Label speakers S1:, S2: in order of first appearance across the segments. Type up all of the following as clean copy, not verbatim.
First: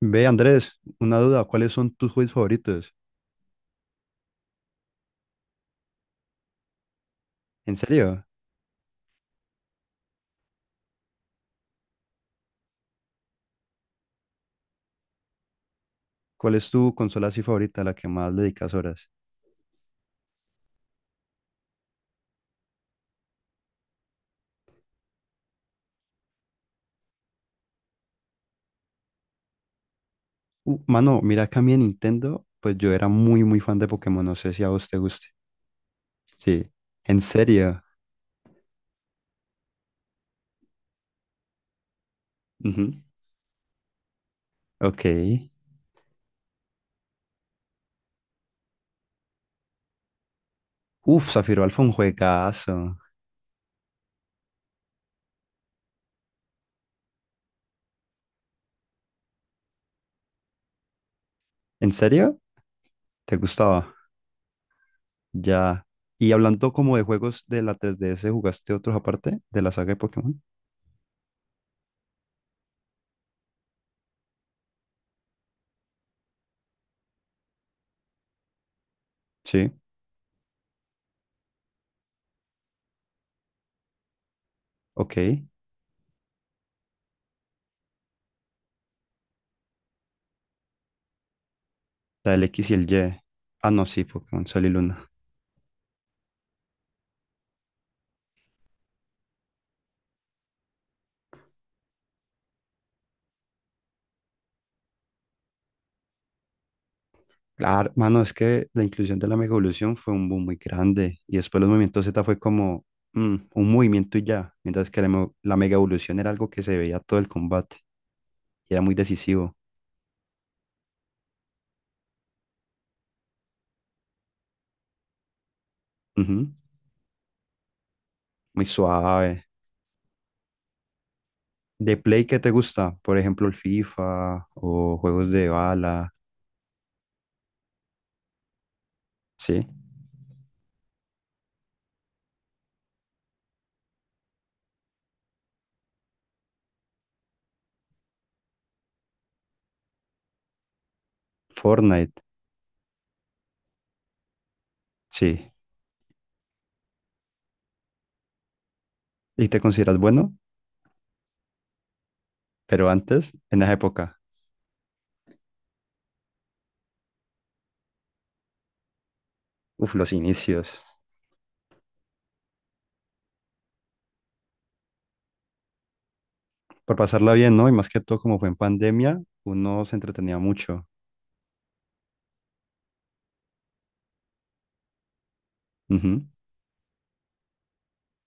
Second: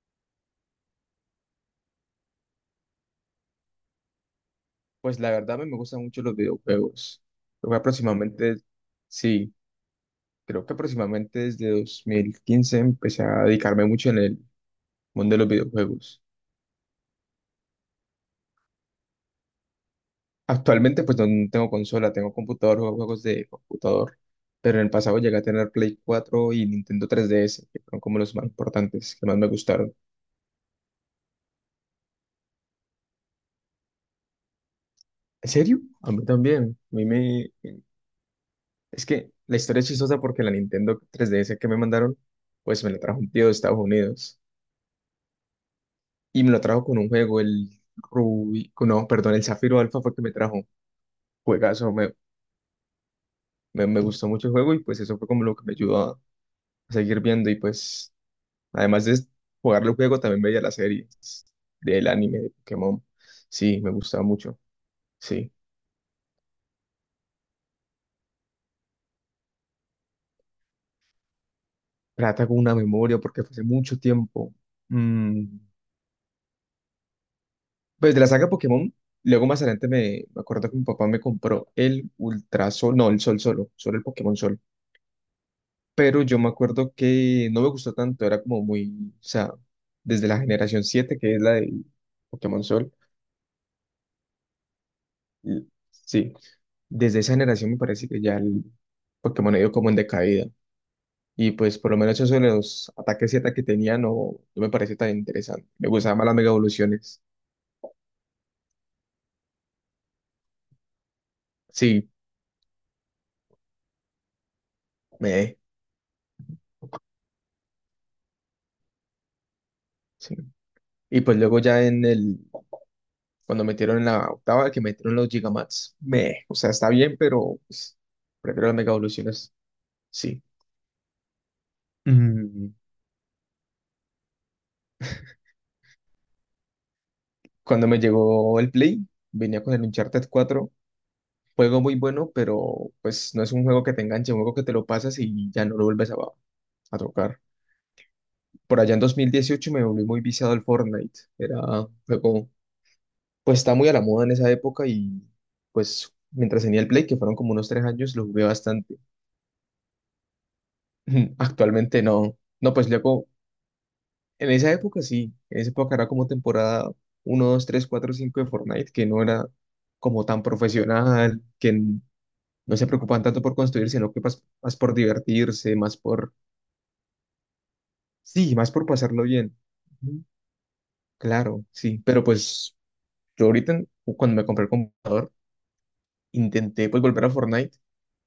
S1: Ve, Andrés, una duda, ¿cuáles son tus juegos favoritos?
S2: Pues la verdad a mí me gustan mucho los videojuegos. Creo
S1: ¿En
S2: que
S1: serio?
S2: aproximadamente, sí, creo que aproximadamente desde 2015 empecé a dedicarme mucho en el mundo de los videojuegos.
S1: ¿Cuál es tu consola así favorita, a la que más le dedicas horas?
S2: Actualmente pues no tengo consola, tengo computador, juego juegos de computador, pero en el pasado llegué a tener Play 4 y Nintendo 3DS, que fueron como los más importantes, que más me gustaron.
S1: Mano, mira que a mí en Nintendo, pues yo era muy, muy fan de Pokémon, no sé si a vos te guste.
S2: ¿En serio? A mí
S1: Sí,
S2: también. A mí
S1: en
S2: me...
S1: serio.
S2: Es que la historia es chistosa porque la Nintendo 3DS que me mandaron, pues me
S1: Ujú.
S2: la trajo un tío de Estados Unidos,
S1: Ok.
S2: y me lo trajo con un juego, el Rubí, no, perdón, el Zafiro Alfa fue el que me trajo.
S1: Uf, Zafiro Alfa,
S2: Juegazo,
S1: un
S2: me,
S1: juegazo.
S2: me, me gustó mucho el juego y pues eso fue como lo que me ayudó a seguir viendo y pues además de jugar el juego también veía las series
S1: ¿En
S2: del
S1: serio?
S2: anime de Pokémon.
S1: ¿Te
S2: Sí, me
S1: gustaba?
S2: gustaba mucho, sí.
S1: Ya. Y hablando como de juegos de la 3DS, ¿jugaste otros aparte de la saga de Pokémon?
S2: Trata con una memoria porque fue hace mucho tiempo. Mm, Pues de la saga Pokémon, luego más
S1: Sí,
S2: adelante me acuerdo que mi papá me compró el Ultra Sol, no, el Sol Solo, solo el Pokémon Sol.
S1: ok.
S2: Pero yo me acuerdo que no me gustó tanto, era como muy, o sea, desde la generación 7 que es la de
S1: La del
S2: Pokémon
S1: X y el
S2: Sol,
S1: Y. Ah, no, sí, Pokémon Sol y Luna.
S2: sí, desde esa generación me parece que ya el Pokémon ha ido como en decaída. Y pues por lo menos eso de los ataques Z que tenía no me parece tan interesante. Me gustaban más las mega evoluciones.
S1: Claro, mano, es que la inclusión de la mega evolución fue un boom muy grande y después los movimientos
S2: Sí,
S1: Z fue como un movimiento y ya, mientras que la
S2: me,
S1: mega evolución era algo que se veía todo el combate y era muy decisivo.
S2: sí. Y pues luego ya cuando metieron en la octava, que metieron los Gigamax,
S1: Ujú,
S2: o sea, está bien, pero pues,
S1: muy
S2: prefiero las mega
S1: suave.
S2: evoluciones, sí.
S1: ¿De Play qué te
S2: Mm,
S1: gusta? Por ejemplo, el FIFA o juegos de bala,
S2: Cuando me llegó el Play, venía
S1: ¿sí?
S2: con el Uncharted 4 juego muy bueno, pero pues no es un juego que te enganche, un juego que te lo pasas y ya no lo vuelves a tocar. Por allá en 2018 me volví muy viciado al Fortnite, era un
S1: Fortnite,
S2: juego, pues está muy a la moda en esa época y
S1: sí.
S2: pues mientras tenía el Play, que fueron como unos 3 años, lo jugué bastante.
S1: ¿Y te consideras bueno?
S2: Actualmente no, no,
S1: Pero
S2: pues luego,
S1: antes, en esa época,
S2: en esa época sí, en esa época era como temporada uno 2 3 4 5 de Fortnite, que no era
S1: uf, los
S2: como tan
S1: inicios.
S2: profesional, que no se preocupan tanto por construir, sino que más, por divertirse, más por,
S1: Por pasarla bien, ¿no? Y más que todo, como fue
S2: sí,
S1: en
S2: más por
S1: pandemia,
S2: pasarlo bien.
S1: uno se
S2: Ujú.
S1: entretenía mucho.
S2: Claro, sí, pero pues yo ahorita, cuando me compré el computador, intenté pues volver a Fortnite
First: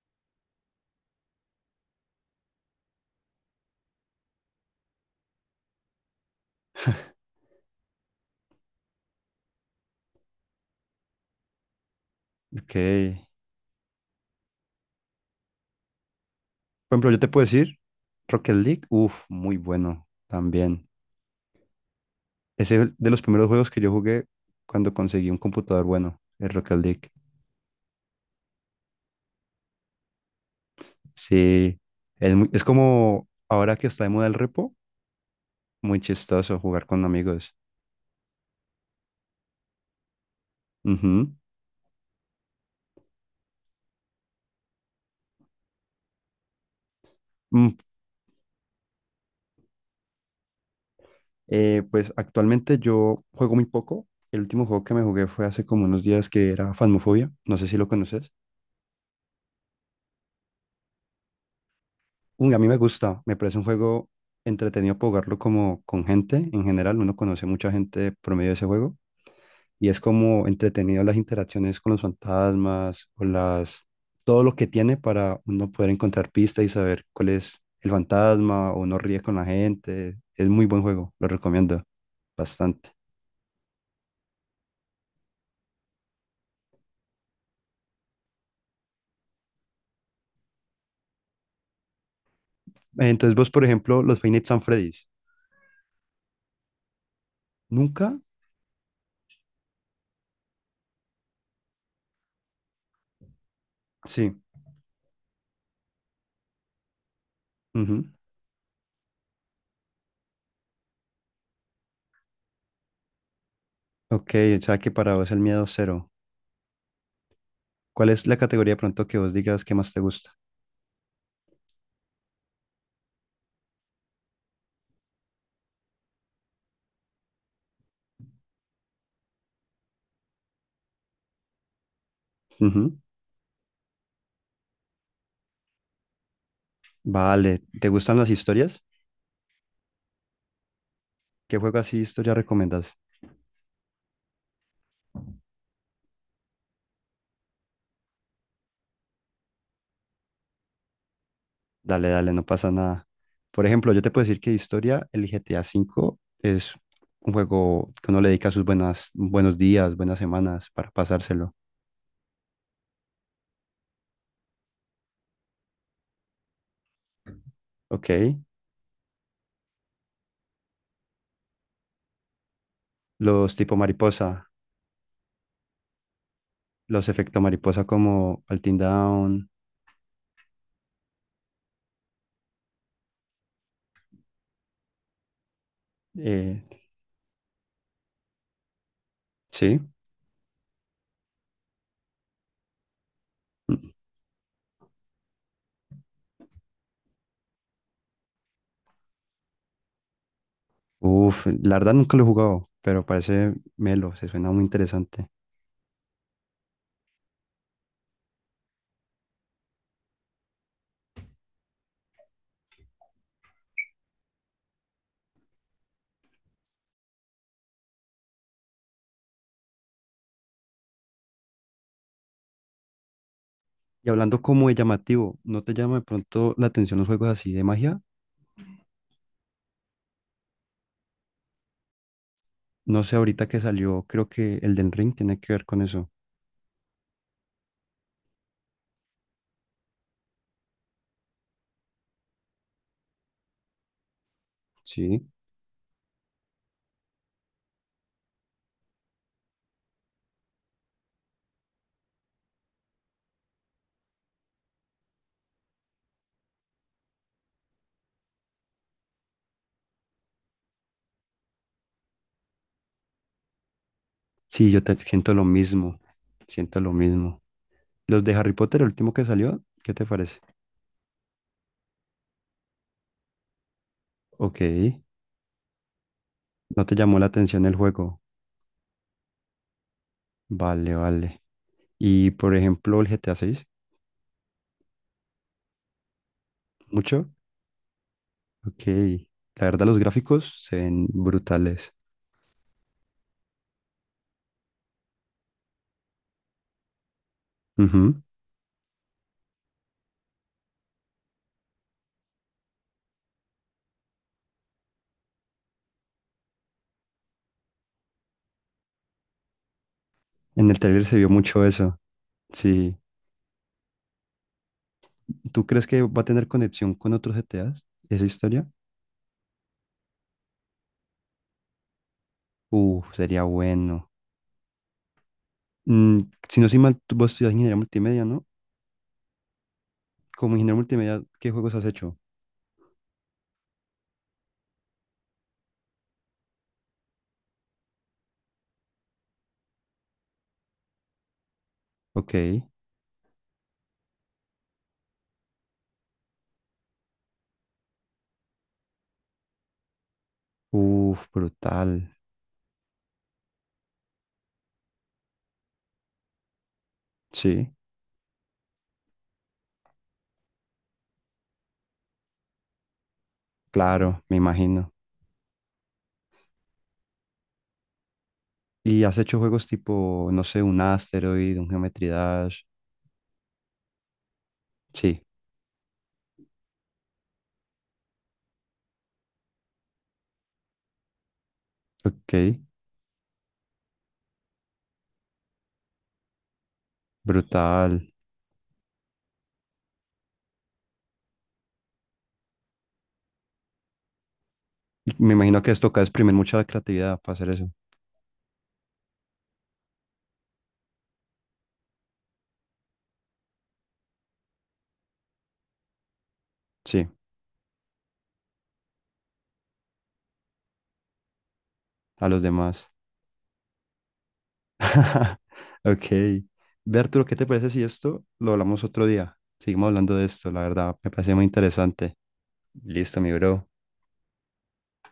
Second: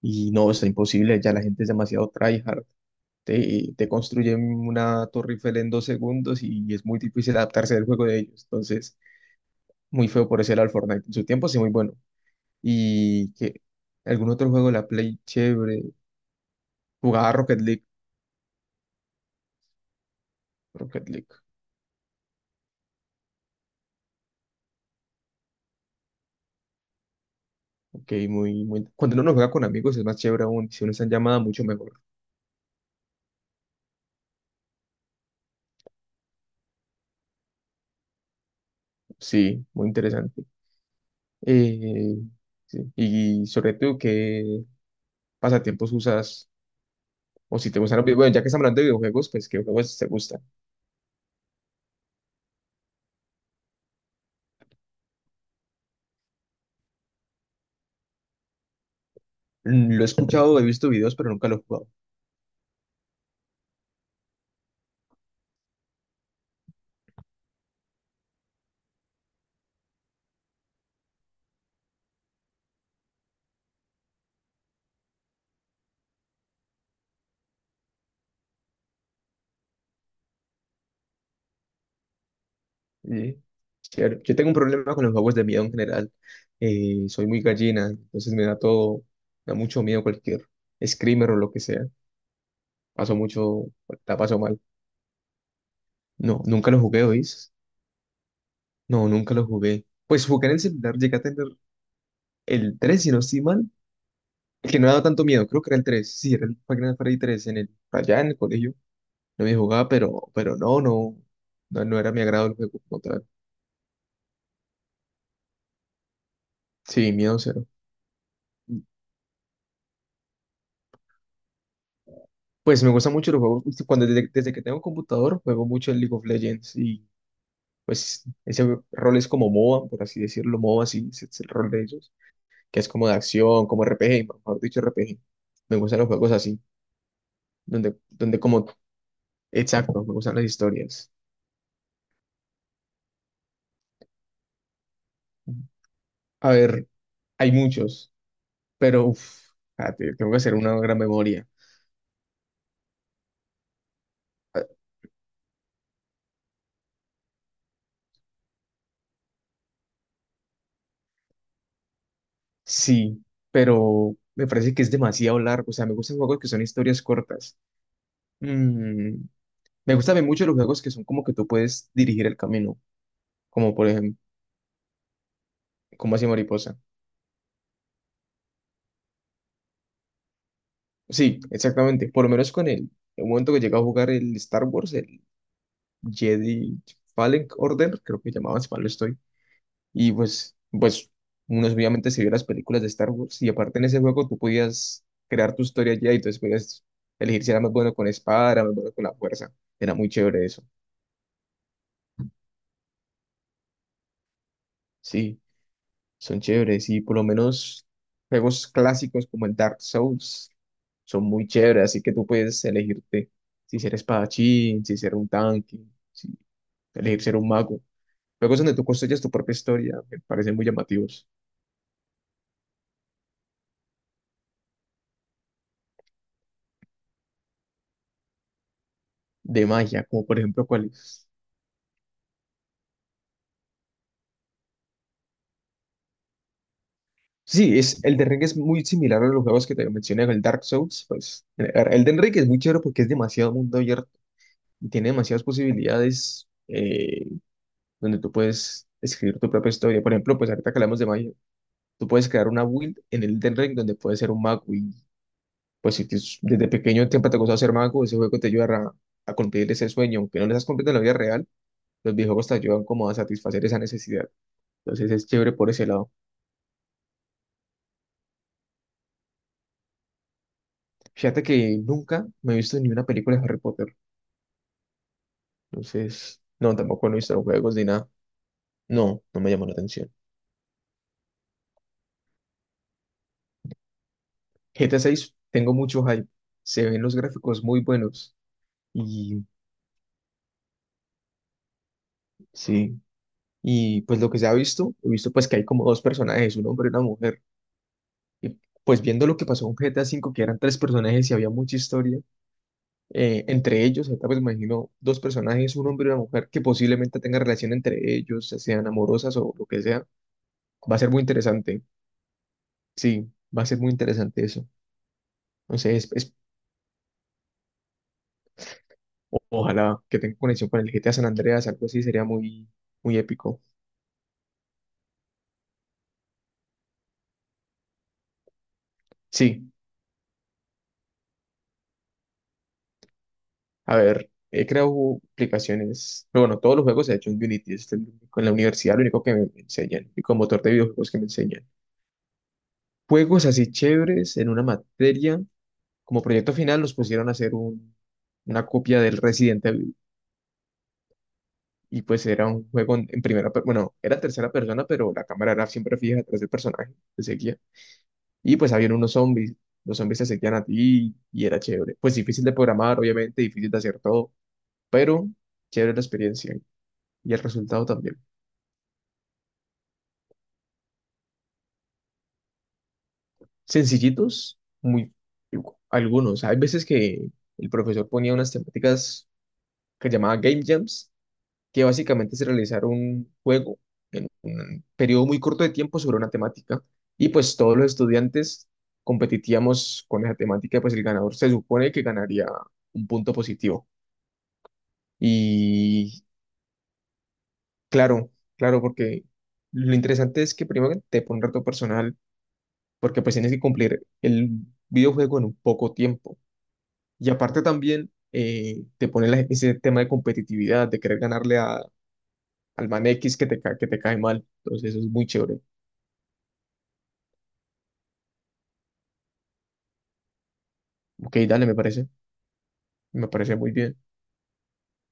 S2: y no, está imposible, ya la gente es demasiado tryhard. Te construyen una torre Eiffel en 2 segundos y es muy difícil adaptarse al juego de ellos. Entonces, muy feo por ese lado el Fortnite. En su tiempo sí, muy bueno.
S1: Ok.
S2: Y que algún otro juego de la Play chévere.
S1: Por ejemplo, yo te
S2: Jugaba
S1: puedo
S2: Rocket
S1: decir.
S2: League.
S1: Rocket League, uff, muy bueno también.
S2: Rocket League.
S1: Ese es de los primeros juegos que yo jugué cuando conseguí un computador bueno, el Rocket League.
S2: Ok, muy, muy. Cuando uno no juega con amigos es más chévere aún. Si uno está en llamada, mucho
S1: Sí,
S2: mejor.
S1: es como ahora que está de moda el repo, muy chistoso jugar con amigos.
S2: Sí, muy interesante.
S1: Ujú.
S2: Eh, sí. Y sobre todo, ¿qué pasatiempos usas? O si
S1: Mm,
S2: te gustan los videojuegos, bueno, ya que estamos hablando de videojuegos, pues ¿qué juegos te gustan?
S1: pues actualmente yo juego muy poco. El último juego que me jugué fue hace como unos días que era Phasmophobia. No sé si lo conoces.
S2: Lo he escuchado, he visto videos, pero nunca lo he jugado.
S1: Uy, a mí me gusta, me parece un juego entretenido para jugarlo como con gente en general, uno conoce mucha gente por medio de ese juego y es como entretenido las interacciones con los fantasmas o las todo lo que tiene para uno poder encontrar pistas y saber cuál es el fantasma o no ríe con la gente. Es muy buen juego, lo recomiendo bastante.
S2: Sí, chévere. Yo tengo un problema con los juegos de miedo en general. Soy muy gallina, entonces me da todo, me da mucho miedo cualquier screamer o lo que sea. Paso
S1: Entonces vos, por
S2: mucho,
S1: ejemplo,
S2: la
S1: los Five
S2: paso
S1: Nights
S2: mal.
S1: at Freddy's,
S2: No, nunca lo jugué, hoy.
S1: ¿nunca?
S2: No, nunca lo jugué. Pues jugué en el celular, llegué a tener el 3 si no estoy mal.
S1: Sí.
S2: El que no me daba tanto miedo, creo que era el tres. Sí, era el Final Freddy 3
S1: Ujú.
S2: allá en el colegio. No me jugaba, pero no era mi agrado el juego como tal.
S1: Ok, o sea que para vos el miedo cero.
S2: Sí, miedo cero.
S1: ¿Cuál es la categoría de pronto que vos digas que más te gusta?
S2: Pues me gustan mucho los juegos. Desde que tengo computador, juego mucho en League of Legends y pues ese rol es como MOBA, por así decirlo, MOBA, sí, ese es el rol de ellos, que es como de acción, como RPG, mejor dicho, RPG. Me gustan los juegos así.
S1: Vale, ¿te
S2: Donde,
S1: gustan las
S2: donde como
S1: historias?
S2: Exacto, me gustan las historias.
S1: ¿Qué juego así de historia recomiendas?
S2: A ver, hay muchos, pero uf, espérate, tengo que hacer una gran memoria.
S1: Dale, dale, no pasa nada. Por ejemplo, yo te puedo decir que de
S2: Ah,
S1: historia, el GTA 5 es un juego que uno le dedica sus buenas, buenos días, buenas semanas para pasárselo.
S2: sí, pero me parece que es demasiado largo. O sea, me gustan juegos que son historias cortas.
S1: Ok.
S2: Mm, me gustan también mucho los juegos que son como que tú puedes dirigir el camino,
S1: Los
S2: como
S1: tipo
S2: por ejemplo,
S1: mariposa,
S2: como así Mariposa.
S1: los efectos mariposa como Altin Down.
S2: Sí, exactamente. Por lo menos con el momento que llegué a jugar el Star Wars, el
S1: eh,
S2: Jedi Fallen Order, creo que llamaban, si mal no estoy.
S1: sí.
S2: Y pues uno obviamente se vio las películas de Star Wars y aparte en ese juego tú podías crear tu historia ya y entonces podías elegir si era más bueno con espada, era más bueno con la fuerza. Era muy chévere eso.
S1: Uf, la verdad nunca lo he jugado, pero parece melo, se suena muy interesante.
S2: Sí, son chéveres y por lo menos juegos clásicos como el Dark Souls son muy chéveres, así que tú puedes elegirte si ser espadachín, si ser un tanque, si elegir ser un mago. Juegos donde tú construyes tu propia historia, me parecen muy llamativos.
S1: Y hablando como de llamativo, ¿no te llama de pronto la atención los juegos así de magia?
S2: De magia, como por ejemplo, ¿cuáles?
S1: No sé, ahorita que salió, creo que el del Ring tiene que ver con eso.
S2: Sí, es, el de Ring es muy similar a los juegos que te mencioné, el Dark Souls. Pues, el de Ring es muy chévere porque es demasiado mundo abierto y tiene
S1: Sí.
S2: demasiadas posibilidades donde tú puedes escribir tu propia historia. Por ejemplo, pues ahorita que hablamos de magia, tú puedes crear una build en el Elden Ring donde puedes ser un mago y pues si desde pequeño tiempo te ha gustado ser mago, ese juego te ayudará a cumplir ese sueño. Aunque no lo estás cumpliendo en la vida real, los videojuegos te ayudan como a satisfacer esa necesidad.
S1: Sí,
S2: Entonces es
S1: siento lo
S2: chévere por ese
S1: mismo.
S2: lado.
S1: Siento lo mismo. Los de Harry Potter, el último que salió, ¿qué te parece?
S2: Fíjate que nunca me he visto ni una película de Harry Potter.
S1: Ok.
S2: Entonces, no,
S1: ¿No te
S2: tampoco no
S1: llamó
S2: he
S1: la
S2: visto los
S1: atención
S2: juegos
S1: el
S2: ni nada.
S1: juego?
S2: No, no me llamó la atención.
S1: Vale, vale. Y por ejemplo, el GTA 6,
S2: GTA 6, tengo mucho hype. Se ven los
S1: ¿mucho?
S2: gráficos muy buenos.
S1: Ok.
S2: Y
S1: La verdad, los gráficos se ven brutales.
S2: sí, y pues lo que se ha visto, he visto pues que hay como dos personajes, un hombre y una mujer.
S1: Ujú.
S2: Y pues viendo lo que pasó con GTA 5, que eran tres personajes y había mucha historia, entre ellos, ahorita pues me imagino dos personajes, un hombre y una mujer, que posiblemente tengan relación entre ellos, ya sean amorosas o lo que sea.
S1: En el
S2: Va a
S1: trailer
S2: ser
S1: se
S2: muy
S1: vio mucho
S2: interesante.
S1: eso. Sí.
S2: Sí, va a ser muy interesante eso.
S1: ¿Tú crees que
S2: Entonces,
S1: va a tener conexión con otros GTAs? ¿Esa historia?
S2: ojalá que tenga conexión con el GTA San Andreas, algo así sería muy, muy
S1: Sería
S2: épico.
S1: bueno. Mm, si no soy mal, vos estudias ingeniería multimedia, ¿no?
S2: Sí,
S1: Como ingeniero multimedia, ¿qué juegos has hecho?
S2: a ver, he creado aplicaciones, pero bueno, todos los juegos se han hecho en Unity, en la universidad lo único que me enseñan, y con motor de videojuegos que me enseñan.
S1: Ok.
S2: Juegos así chéveres en una materia, como proyecto final nos pusieron a hacer un, una copia del Resident Evil,
S1: Uf,
S2: y
S1: brutal.
S2: pues era un juego en primera, bueno, era tercera persona, pero la cámara era siempre fija detrás del personaje, te seguía.
S1: Sí,
S2: Y pues habían unos zombies. Los zombies se seguían a ti y era chévere. Pues difícil de programar, obviamente, difícil de hacer
S1: claro,
S2: todo,
S1: me imagino.
S2: pero chévere la experiencia y el resultado también.
S1: ¿Y has hecho juegos tipo, no sé, un Asteroid, un Geometry Dash?
S2: Sencillitos, muy
S1: Sí,
S2: algunos. Hay veces que el profesor ponía unas temáticas que llamaba Game Jams, que
S1: ok,
S2: básicamente es realizar un juego en un periodo muy corto de tiempo sobre una temática. Y pues todos los
S1: brutal.
S2: estudiantes competíamos con esa temática, pues el ganador se supone que ganaría un punto positivo.
S1: Y me imagino que esto toca
S2: Y
S1: exprimir mucha creatividad para hacer eso.
S2: claro, claro, porque lo interesante es que primero que te pone un reto personal, porque pues tienes que cumplir el videojuego en un poco tiempo.
S1: Sí,
S2: Y aparte también te pone ese tema de competitividad, de querer ganarle
S1: a los demás.
S2: al man X que que te cae mal. Entonces eso es muy chévere.
S1: Ok. Ve, Arturo, ¿qué te parece si esto lo hablamos otro día? Seguimos hablando de esto, la verdad, me parece
S2: Ok,
S1: muy
S2: dale, me parece,
S1: interesante. Listo,
S2: me
S1: mi
S2: parece
S1: bro.
S2: muy bien.